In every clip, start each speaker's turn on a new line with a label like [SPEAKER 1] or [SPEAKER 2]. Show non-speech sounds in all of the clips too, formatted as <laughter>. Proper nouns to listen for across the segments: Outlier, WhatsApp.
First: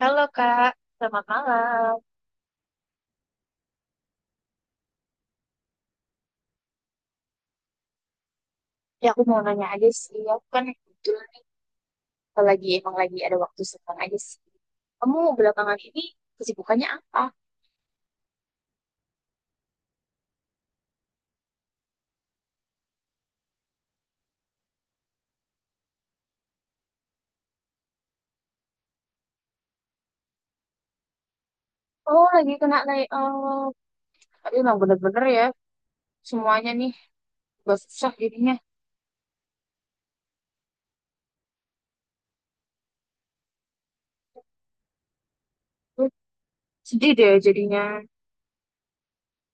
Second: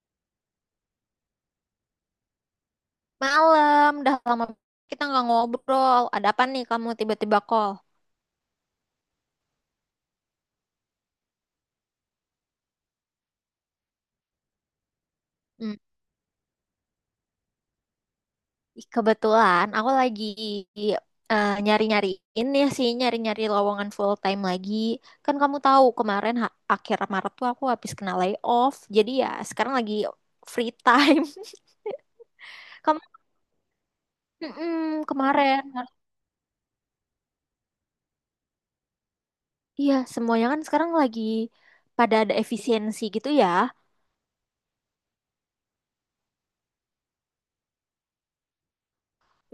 [SPEAKER 1] Halo Kak, selamat malam.
[SPEAKER 2] Malam, udah lama kita nggak ngobrol. Ada apa nih kamu tiba-tiba call?
[SPEAKER 1] Ya aku mau nanya aja sih, aku kan kebetulan nih, kalau lagi emang lagi ada waktu senggang aja sih. Kamu
[SPEAKER 2] Hmm,
[SPEAKER 1] belakangan ini kesibukannya apa?
[SPEAKER 2] kebetulan aku lagi nyari-nyari ini sih, nyari-nyari lowongan full time lagi. Kan kamu tahu kemarin akhir Maret tuh aku habis kena layoff. Jadi ya sekarang lagi free time. <laughs>
[SPEAKER 1] Oh lagi kena
[SPEAKER 2] Kamu.
[SPEAKER 1] layoff. Tapi emang
[SPEAKER 2] Mm-mm,
[SPEAKER 1] bener-bener ya,
[SPEAKER 2] kemarin,
[SPEAKER 1] semuanya nih gak susah jadinya.
[SPEAKER 2] iya semuanya kan sekarang lagi pada ada efisiensi gitu ya.
[SPEAKER 1] Duh, sedih deh jadinya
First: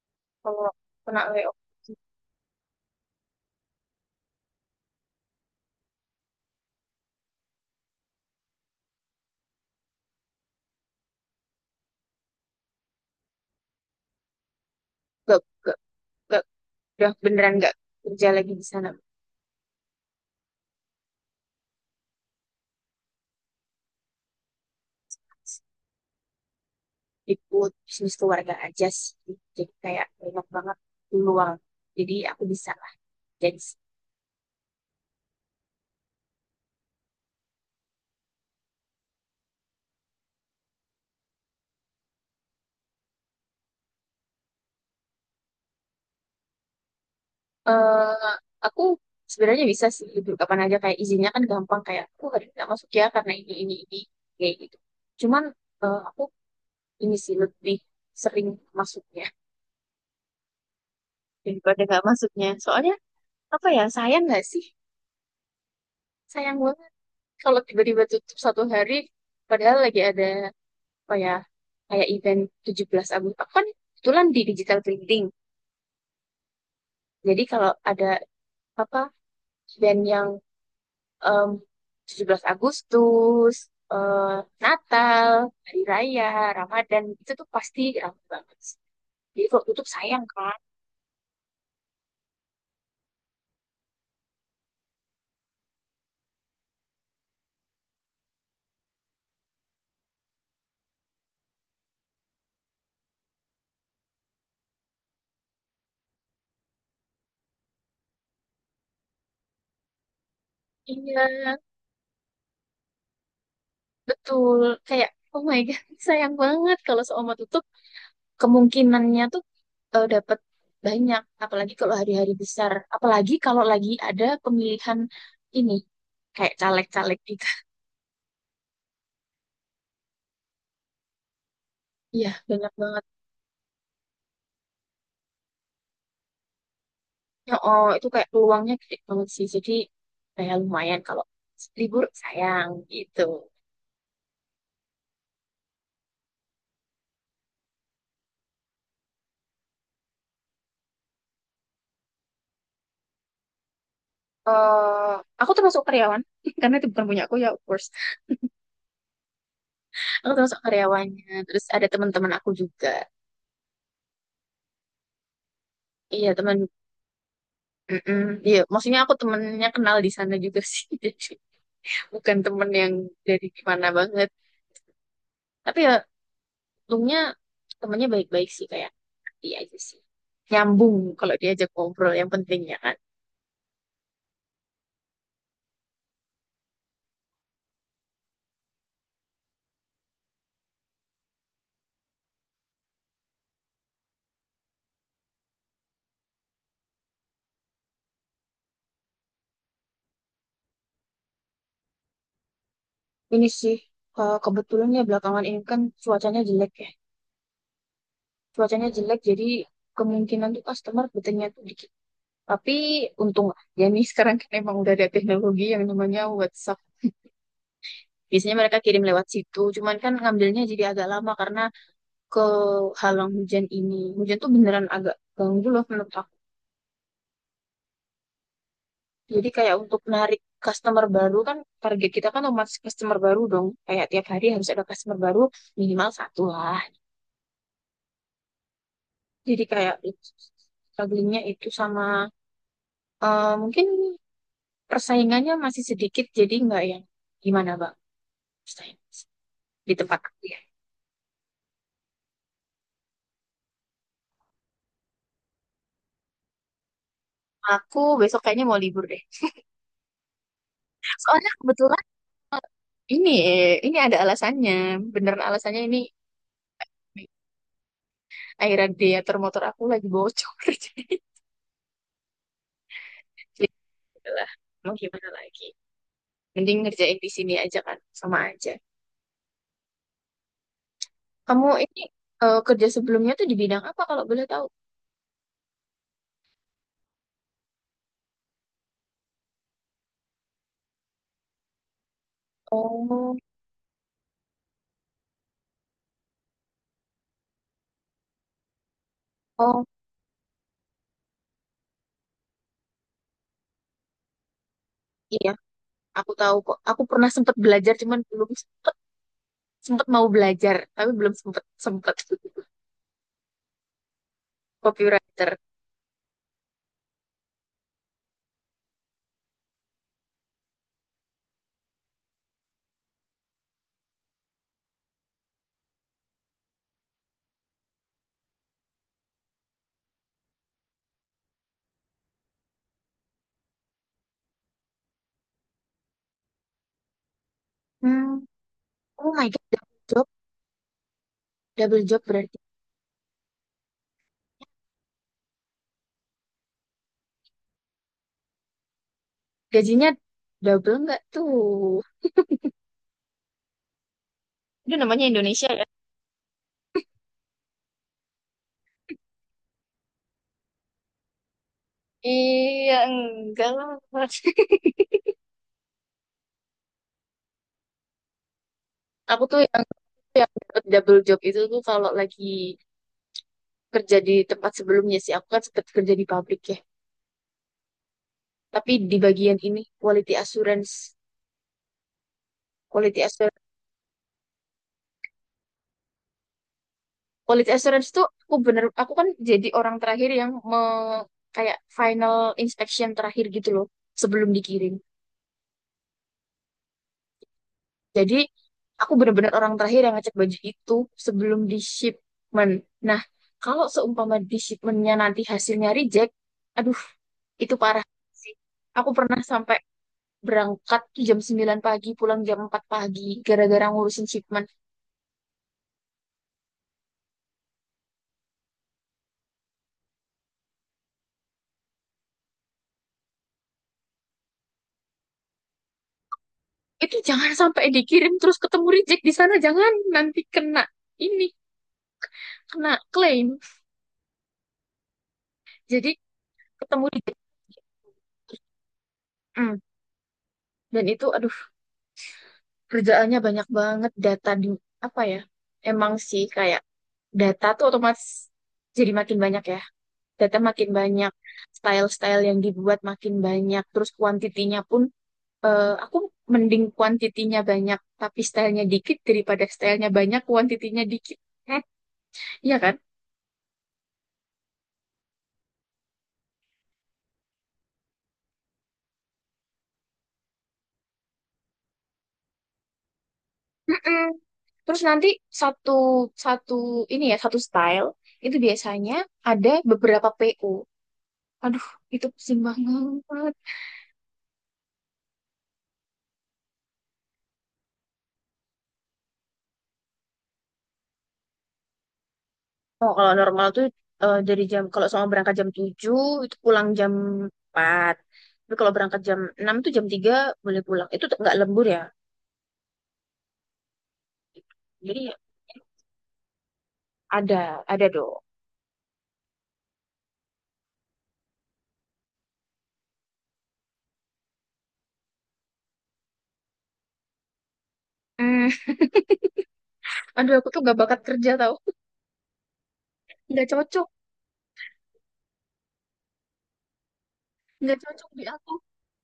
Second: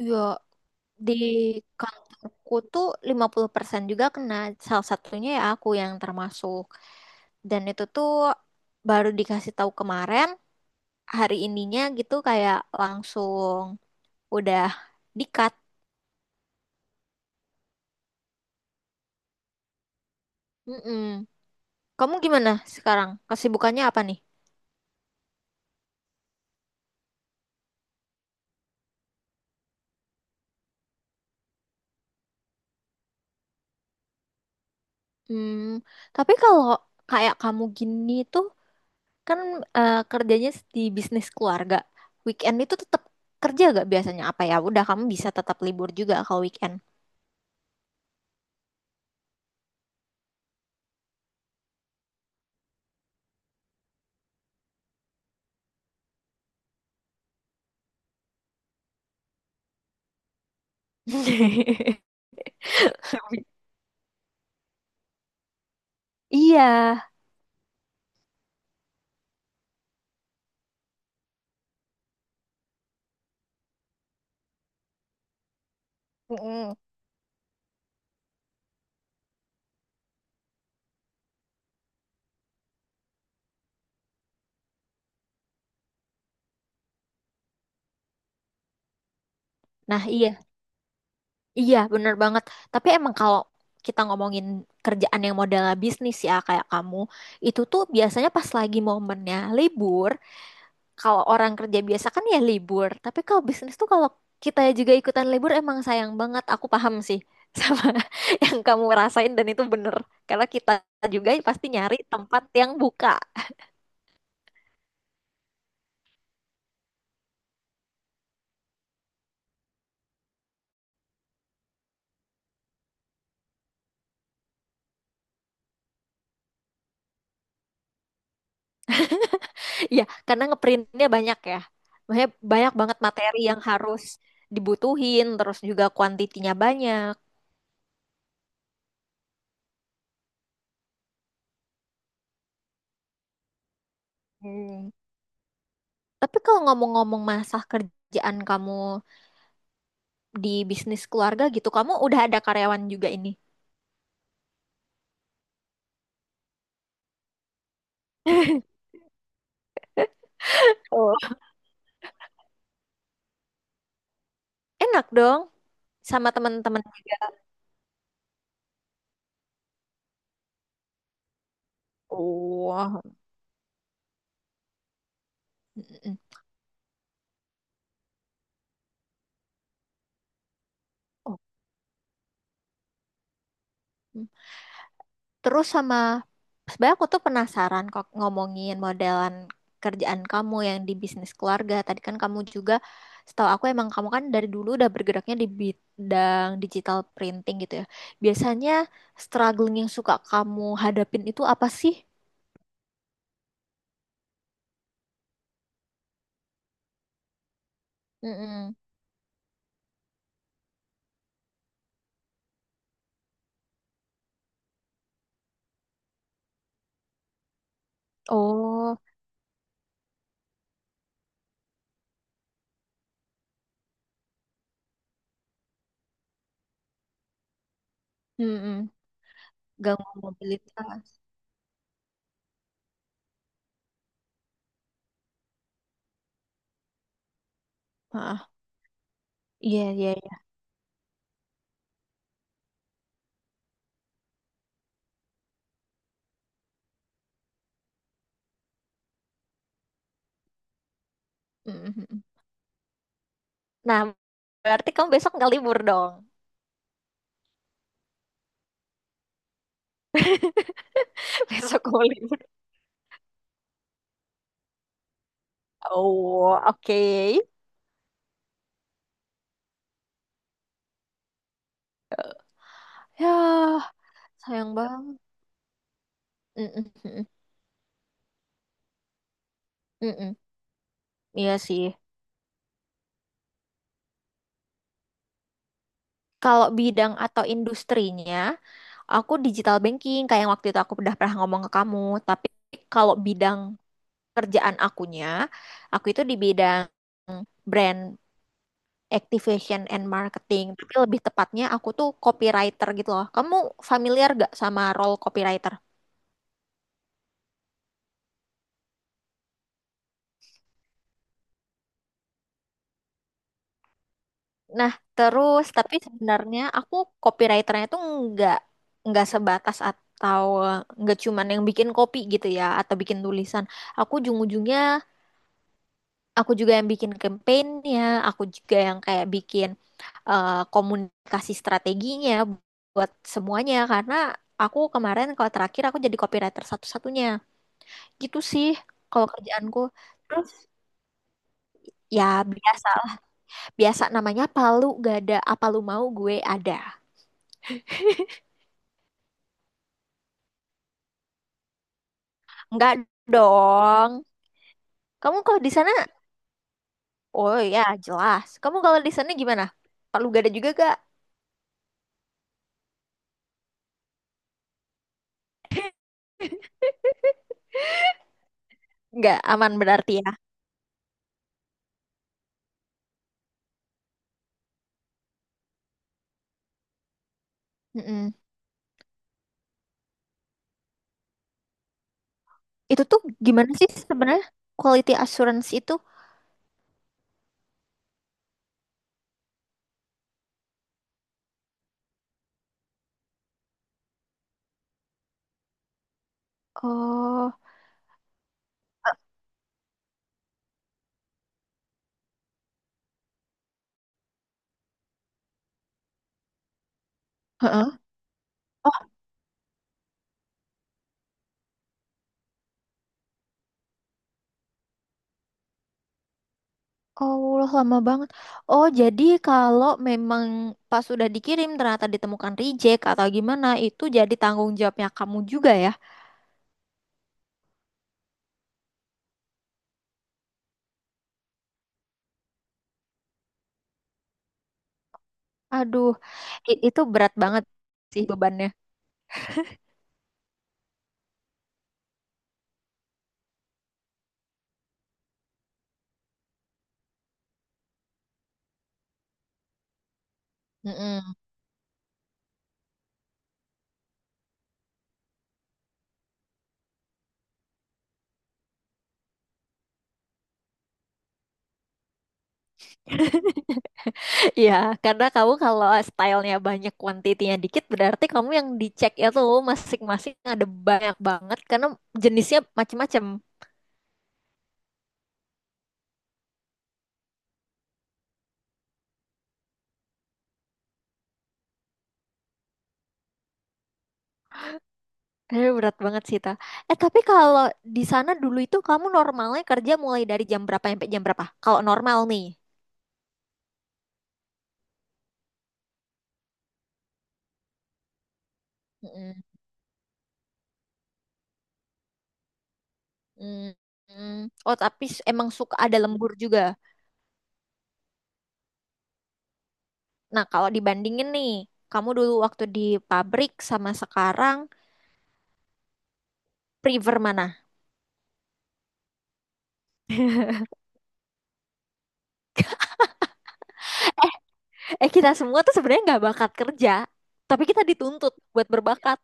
[SPEAKER 2] Iya.
[SPEAKER 1] kalau
[SPEAKER 2] Di
[SPEAKER 1] kena layoff.
[SPEAKER 2] kantorku tuh 50% juga kena. Salah satunya ya aku yang termasuk. Dan itu tuh baru dikasih tahu kemarin, hari ininya gitu kayak langsung udah
[SPEAKER 1] Gak,
[SPEAKER 2] di-cut.
[SPEAKER 1] gak, gak, udah beneran gak kerja lagi di sana.
[SPEAKER 2] Mm-mm. Kamu gimana sekarang? Kesibukannya apa nih?
[SPEAKER 1] Ikut bisnis keluarga aja sih. Jadi kayak banyak banget peluang. Jadi aku bisa lah jadi
[SPEAKER 2] Hmm, tapi kalau kayak kamu gini tuh kan kerjanya di bisnis keluarga. Weekend itu tetap kerja gak biasanya apa ya? Udah kamu bisa tetap libur juga kalau weekend.
[SPEAKER 1] eh aku sebenarnya bisa sih libur kapan aja kayak izinnya kan gampang kayak aku hari ini nggak masuk ya karena ini kayak gitu. Cuman aku ini sih lebih sering masuknya daripada nggak masuknya. Soalnya
[SPEAKER 2] <laughs>
[SPEAKER 1] apa ya sayang nggak sih? Sayang
[SPEAKER 2] Iya.
[SPEAKER 1] banget kalau tiba-tiba tutup satu hari padahal lagi ada apa ya kayak event 17 Agustus. Aku kan kebetulan di digital printing.
[SPEAKER 2] Mm-mm.
[SPEAKER 1] Jadi kalau ada apa event yang em, 17 Agustus, eh, Natal, Hari Raya, Ramadan, itu tuh pasti ramai banget. Jadi kalau tutup
[SPEAKER 2] Nah,
[SPEAKER 1] sayang
[SPEAKER 2] iya.
[SPEAKER 1] kan?
[SPEAKER 2] Iya, bener banget. Tapi emang kalau kita ngomongin kerjaan yang modelnya bisnis ya, kayak kamu, itu tuh biasanya pas lagi momennya libur, kalau orang kerja biasa kan ya libur. Tapi kalau bisnis tuh kalau kita juga ikutan libur emang sayang banget. Aku paham sih <laughs> sama yang kamu rasain dan itu bener. Karena kita
[SPEAKER 1] Iya,
[SPEAKER 2] juga pasti nyari tempat yang buka.
[SPEAKER 1] betul. Kayak, oh my God, <laughs> sayang banget kalau seumur tutup. Kemungkinannya tuh dapat banyak, apalagi kalau hari-hari besar. Apalagi kalau lagi ada pemilihan ini, kayak caleg-caleg gitu. <laughs>
[SPEAKER 2] Iya, karena ngeprintnya banyak ya. Maksudnya
[SPEAKER 1] Iya, banyak
[SPEAKER 2] banyak banget
[SPEAKER 1] banget.
[SPEAKER 2] materi yang harus dibutuhin, terus juga kuantitinya banyak.
[SPEAKER 1] Ya, oh, itu kayak peluangnya gede banget sih. Jadi, kayak lumayan kalau libur sayang gitu.
[SPEAKER 2] Hmm. Tapi kalau ngomong-ngomong masalah kerjaan kamu di bisnis keluarga gitu, kamu udah ada karyawan juga ini.
[SPEAKER 1] eh aku termasuk karyawan <laughs> karena itu bukan punya aku ya of course
[SPEAKER 2] <laughs>
[SPEAKER 1] aku termasuk
[SPEAKER 2] Oh.
[SPEAKER 1] karyawannya terus ada teman-teman aku juga
[SPEAKER 2] Enak dong, sama
[SPEAKER 1] iya teman
[SPEAKER 2] teman-teman juga.
[SPEAKER 1] mm iya maksudnya aku temennya kenal di sana juga <laughs> sih jadi bukan temen yang
[SPEAKER 2] Oh.
[SPEAKER 1] dari gimana banget tapi ya
[SPEAKER 2] Mm-mm.
[SPEAKER 1] untungnya temennya baik-baik sih kayak iya aja sih nyambung kalau
[SPEAKER 2] Oh.
[SPEAKER 1] diajak ngobrol yang penting ya kan.
[SPEAKER 2] Terus sama sebenarnya aku tuh penasaran kok ngomongin modelan kerjaan kamu yang di bisnis keluarga. Tadi kan kamu juga setahu aku emang kamu kan dari dulu udah bergeraknya di bidang digital printing gitu ya. Biasanya struggling yang suka kamu hadapin itu apa sih?
[SPEAKER 1] Ini sih, kebetulan ya belakangan ini kan cuacanya jelek ya.
[SPEAKER 2] Mm-mm.
[SPEAKER 1] Cuacanya jelek jadi kemungkinan tuh customer betulnya tuh dikit. Tapi untung ya nih <laughs> sekarang kan emang udah ada teknologi yang namanya WhatsApp. Biasanya mereka
[SPEAKER 2] Oh,
[SPEAKER 1] kirim lewat situ, cuman kan ngambilnya jadi agak lama karena kehalang hujan ini. Hujan tuh beneran agak ganggu loh menurut aku.
[SPEAKER 2] mm-mm.
[SPEAKER 1] Jadi kayak untuk
[SPEAKER 2] Gangguan
[SPEAKER 1] narik customer
[SPEAKER 2] mobilitas.
[SPEAKER 1] baru kan target kita kan otomatis customer baru dong. Kayak tiap hari harus ada customer baru minimal satu lah.
[SPEAKER 2] Ah,
[SPEAKER 1] Jadi
[SPEAKER 2] iya
[SPEAKER 1] kayak
[SPEAKER 2] iya iya.
[SPEAKER 1] strugglingnya itu sama mungkin persaingannya masih sedikit jadi nggak yang gimana bang persaing- di tempat aku ya.
[SPEAKER 2] Mm-mm. Nah, berarti kamu besok nggak libur dong?
[SPEAKER 1] Aku besok kayaknya mau libur deh. Soalnya
[SPEAKER 2] <laughs> Besok
[SPEAKER 1] kebetulan
[SPEAKER 2] kamu libur.
[SPEAKER 1] ini ini ada alasannya. Beneran alasannya ini
[SPEAKER 2] Oh, oke.
[SPEAKER 1] aerator motor aku lagi bocor. <laughs>
[SPEAKER 2] Ya.
[SPEAKER 1] Jadi ya lah
[SPEAKER 2] Sayang
[SPEAKER 1] mau gimana
[SPEAKER 2] banget.
[SPEAKER 1] lagi. Mending
[SPEAKER 2] Mm-mm,
[SPEAKER 1] ngerjain
[SPEAKER 2] mm-mm,
[SPEAKER 1] di sini aja kan, sama aja.
[SPEAKER 2] mm-mm. Iya
[SPEAKER 1] Kamu
[SPEAKER 2] sih.
[SPEAKER 1] ini kerja sebelumnya tuh di bidang apa kalau boleh tahu?
[SPEAKER 2] Kalau bidang atau industrinya, aku digital banking kayak yang waktu itu aku udah pernah ngomong ke kamu. Tapi kalau
[SPEAKER 1] Oh,
[SPEAKER 2] bidang kerjaan akunya, aku itu di bidang brand activation
[SPEAKER 1] oh
[SPEAKER 2] and marketing. Tapi lebih tepatnya aku tuh copywriter gitu loh. Kamu familiar gak sama role
[SPEAKER 1] iya,
[SPEAKER 2] copywriter?
[SPEAKER 1] aku tahu kok. Aku pernah sempat belajar, cuman belum sempet, sempet mau belajar, tapi belum sempet sempet. <laughs>
[SPEAKER 2] Nah,
[SPEAKER 1] Copywriter.
[SPEAKER 2] terus tapi sebenarnya aku copywriternya tuh nggak nggak sebatas atau nggak cuman yang bikin kopi gitu ya atau bikin tulisan. Aku ujung-ujungnya aku juga yang bikin campaign-nya, aku juga yang kayak bikin komunikasi strateginya buat semuanya karena aku kemarin kalau terakhir aku jadi copywriter satu-satunya. Gitu
[SPEAKER 1] Hmm.
[SPEAKER 2] sih kalau
[SPEAKER 1] Oh my God,
[SPEAKER 2] kerjaanku. Terus
[SPEAKER 1] double job
[SPEAKER 2] ya
[SPEAKER 1] berarti
[SPEAKER 2] biasa biasa namanya palu gak ada apa lu mau gue ada.
[SPEAKER 1] gajinya double nggak tuh?
[SPEAKER 2] Enggak dong.
[SPEAKER 1] Itu namanya
[SPEAKER 2] Kamu kalau
[SPEAKER 1] Indonesia
[SPEAKER 2] di
[SPEAKER 1] ya?
[SPEAKER 2] sana, oh ya jelas. Kamu kalau di sana gimana? Palu gada juga gak?
[SPEAKER 1] Iya, enggak lah. <laughs>
[SPEAKER 2] Nggak
[SPEAKER 1] Aku tuh
[SPEAKER 2] aman
[SPEAKER 1] yang
[SPEAKER 2] berarti ya.
[SPEAKER 1] dapet double job itu tuh kalau lagi kerja di tempat sebelumnya sih. Aku kan sempat kerja di pabrik ya.
[SPEAKER 2] Mm-mm.
[SPEAKER 1] Tapi di bagian ini quality assurance,
[SPEAKER 2] Itu tuh
[SPEAKER 1] quality assurance.
[SPEAKER 2] gimana sih sebenarnya quality assurance itu?
[SPEAKER 1] Quality assurance tuh aku bener aku kan jadi orang terakhir yang me- kayak final inspection terakhir gitu loh sebelum dikirim.
[SPEAKER 2] Oh,
[SPEAKER 1] Jadi aku bener-bener orang terakhir yang ngecek baju itu sebelum di shipment. Nah, kalau seumpama di shipmentnya nanti hasilnya reject, aduh itu
[SPEAKER 2] heeh.
[SPEAKER 1] parah sih.
[SPEAKER 2] Oh,
[SPEAKER 1] Aku pernah sampai berangkat jam 9 pagi, pulang jam 4 pagi, gara-gara ngurusin shipment.
[SPEAKER 2] Allah lama banget. Oh, jadi kalau memang pas sudah dikirim ternyata ditemukan reject atau gimana, itu jadi tanggung jawabnya kamu juga ya?
[SPEAKER 1] Itu jangan sampai dikirim terus ketemu reject di sana, jangan nanti kena ini, kena klaim.
[SPEAKER 2] Aduh,
[SPEAKER 1] Jadi
[SPEAKER 2] itu
[SPEAKER 1] ketemu di
[SPEAKER 2] berat banget sih bebannya.
[SPEAKER 1] mm. Dan itu aduh kerjaannya banyak banget data di apa ya? Emang sih kayak data tuh otomatis jadi makin banyak ya. Data makin
[SPEAKER 2] Mm-mm.
[SPEAKER 1] banyak, style-style yang dibuat makin banyak, terus kuantitinya pun aku mending kuantitinya banyak tapi stylenya dikit daripada stylenya banyak kuantitinya dikit. Heh, iya kan?
[SPEAKER 2] Iya, karena kamu kalau stylenya banyak, kuantitinya dikit, berarti kamu yang dicek itu masing-masing ada banyak banget karena jenisnya macem-macem.
[SPEAKER 1] Mm-mm. Terus nanti satu satu ini ya satu style itu biasanya ada beberapa PO. Aduh, itu pusing banget.
[SPEAKER 2] Aduh, berat banget sih, Ta. Eh, tapi kalau di sana dulu itu kamu normalnya kerja mulai dari jam berapa sampai jam berapa? Kalau normal nih.
[SPEAKER 1] Oh, kalau normal tuh dari jam kalau sama berangkat jam 7 itu pulang jam 4. Tapi kalau berangkat jam
[SPEAKER 2] Mm-mm.
[SPEAKER 1] 6 tuh jam 3 boleh pulang. Itu tuh nggak lembur ya.
[SPEAKER 2] Mm-mm. Oh, tapi
[SPEAKER 1] Jadi
[SPEAKER 2] emang suka ada lembur juga.
[SPEAKER 1] ada, ada dong.
[SPEAKER 2] Nah, kalau dibandingin nih, kamu dulu waktu di pabrik sama sekarang, prefer mana?
[SPEAKER 1] Hmm, aduh aku
[SPEAKER 2] <laughs>
[SPEAKER 1] tuh gak bakat kerja tau. Gak cocok,
[SPEAKER 2] Eh, kita semua tuh sebenarnya nggak bakat kerja, tapi kita
[SPEAKER 1] gak cocok
[SPEAKER 2] dituntut
[SPEAKER 1] di
[SPEAKER 2] buat
[SPEAKER 1] aku.
[SPEAKER 2] berbakat.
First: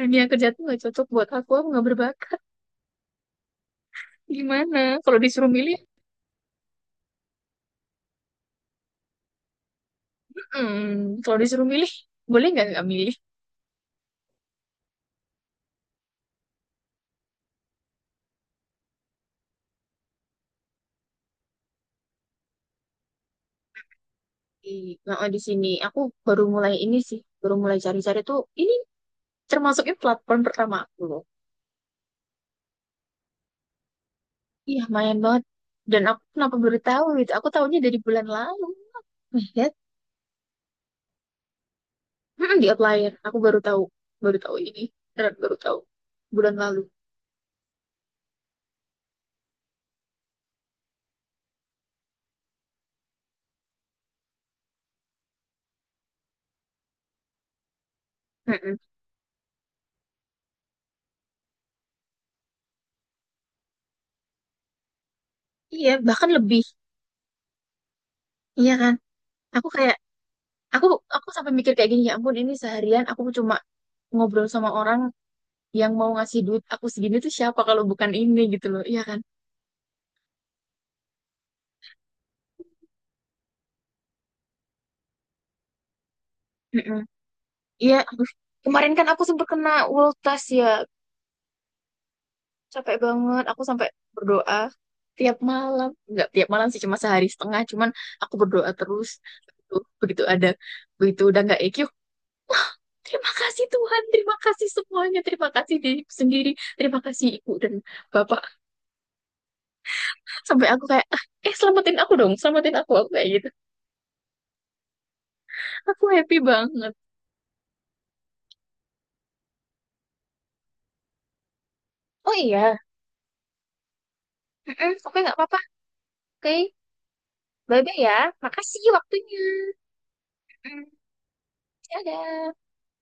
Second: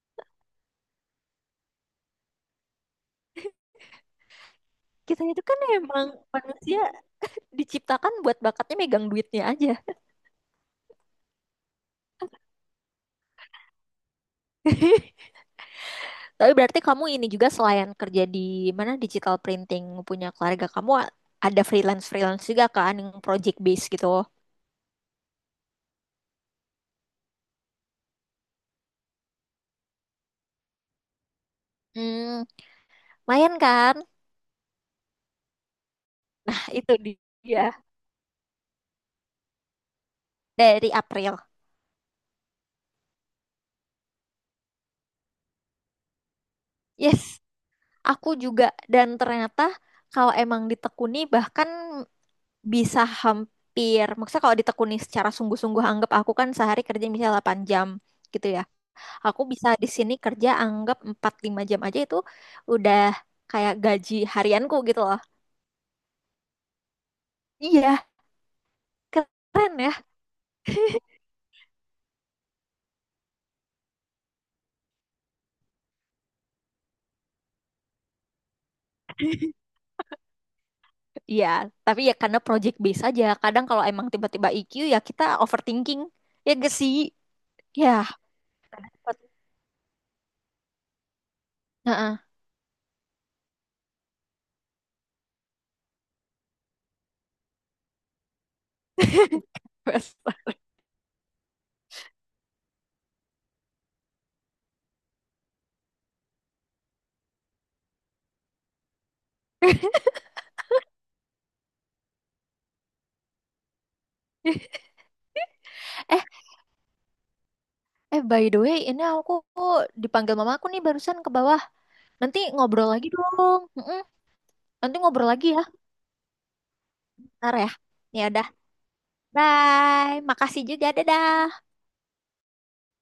[SPEAKER 1] Dunia kerja tuh gak cocok buat aku gak berbakat. Gimana? Kalau
[SPEAKER 2] Kita itu
[SPEAKER 1] disuruh
[SPEAKER 2] kan
[SPEAKER 1] milih,
[SPEAKER 2] emang manusia diciptakan buat bakatnya megang duitnya aja.
[SPEAKER 1] hmm, kalau disuruh milih, boleh nggak milih?
[SPEAKER 2] <laughs> Tapi berarti kamu ini juga selain kerja di mana digital printing punya keluarga kamu ada freelance-freelance juga kan yang project base gitu.
[SPEAKER 1] Di, nah, di sini aku baru mulai ini sih, baru mulai cari-cari tuh ini termasuknya platform pertama aku loh.
[SPEAKER 2] Hmm, lumayan kan?
[SPEAKER 1] Iya, main banget. Dan aku kenapa
[SPEAKER 2] Nah,
[SPEAKER 1] baru
[SPEAKER 2] itu
[SPEAKER 1] tahu gitu? Aku
[SPEAKER 2] dia
[SPEAKER 1] tahunya dari bulan lalu. Lihat,
[SPEAKER 2] dari April.
[SPEAKER 1] mm-mm, di Outlier. Aku baru tahu ini. Beneran baru tahu bulan lalu.
[SPEAKER 2] Yes, aku juga, dan ternyata kalau emang ditekuni bahkan bisa hampir, maksudnya kalau ditekuni secara sungguh-sungguh, anggap aku kan sehari kerja misalnya 8 jam gitu ya,
[SPEAKER 1] Mm-mm.
[SPEAKER 2] aku bisa di sini kerja anggap 4-5 jam aja, itu udah kayak gaji harianku gitu loh.
[SPEAKER 1] Iya, bahkan lebih.
[SPEAKER 2] Iya,
[SPEAKER 1] Iya kan? Aku
[SPEAKER 2] keren ya.
[SPEAKER 1] kayak, aku aku sampai mikir kayak gini ya ampun ini seharian aku cuma ngobrol sama orang yang mau ngasih duit aku segini tuh siapa kalau bukan ini gitu loh. Iya kan?
[SPEAKER 2] Iya, tapi ya karena project base aja, kadang kalau emang tiba-tiba IQ ya kita overthinking, ya gak sih
[SPEAKER 1] Mm-mm.
[SPEAKER 2] ya.
[SPEAKER 1] Iya, aduh. Kemarin kan aku sempat kena ultas ya.
[SPEAKER 2] Heeh.
[SPEAKER 1] Capek banget. Aku sampai berdoa tiap malam. Nggak tiap malam sih, cuma sehari setengah. Cuman aku berdoa terus.
[SPEAKER 2] <laughs>
[SPEAKER 1] Begitu, begitu ada, begitu udah nggak EQ. Terima kasih Tuhan, terima kasih semuanya, terima kasih diriku sendiri, terima kasih ibu dan bapak. Sampai aku kayak, "Ah, selamatin aku dong, selamatin aku," aku kayak gitu. Aku
[SPEAKER 2] Eh,
[SPEAKER 1] happy banget.
[SPEAKER 2] eh by the way, ini aku dipanggil mamaku nih barusan ke bawah.
[SPEAKER 1] Oh
[SPEAKER 2] Nanti
[SPEAKER 1] iya,
[SPEAKER 2] ngobrol lagi dong. Mm-mm.
[SPEAKER 1] mm-mm,
[SPEAKER 2] Nanti
[SPEAKER 1] oke
[SPEAKER 2] ngobrol
[SPEAKER 1] nggak
[SPEAKER 2] lagi
[SPEAKER 1] apa-apa.
[SPEAKER 2] ya,
[SPEAKER 1] Oke,
[SPEAKER 2] ntar ya.
[SPEAKER 1] bye-bye ya.
[SPEAKER 2] Ya udah,
[SPEAKER 1] Makasih waktunya.
[SPEAKER 2] bye. Makasih
[SPEAKER 1] Mm,
[SPEAKER 2] juga, dadah.
[SPEAKER 1] dadah.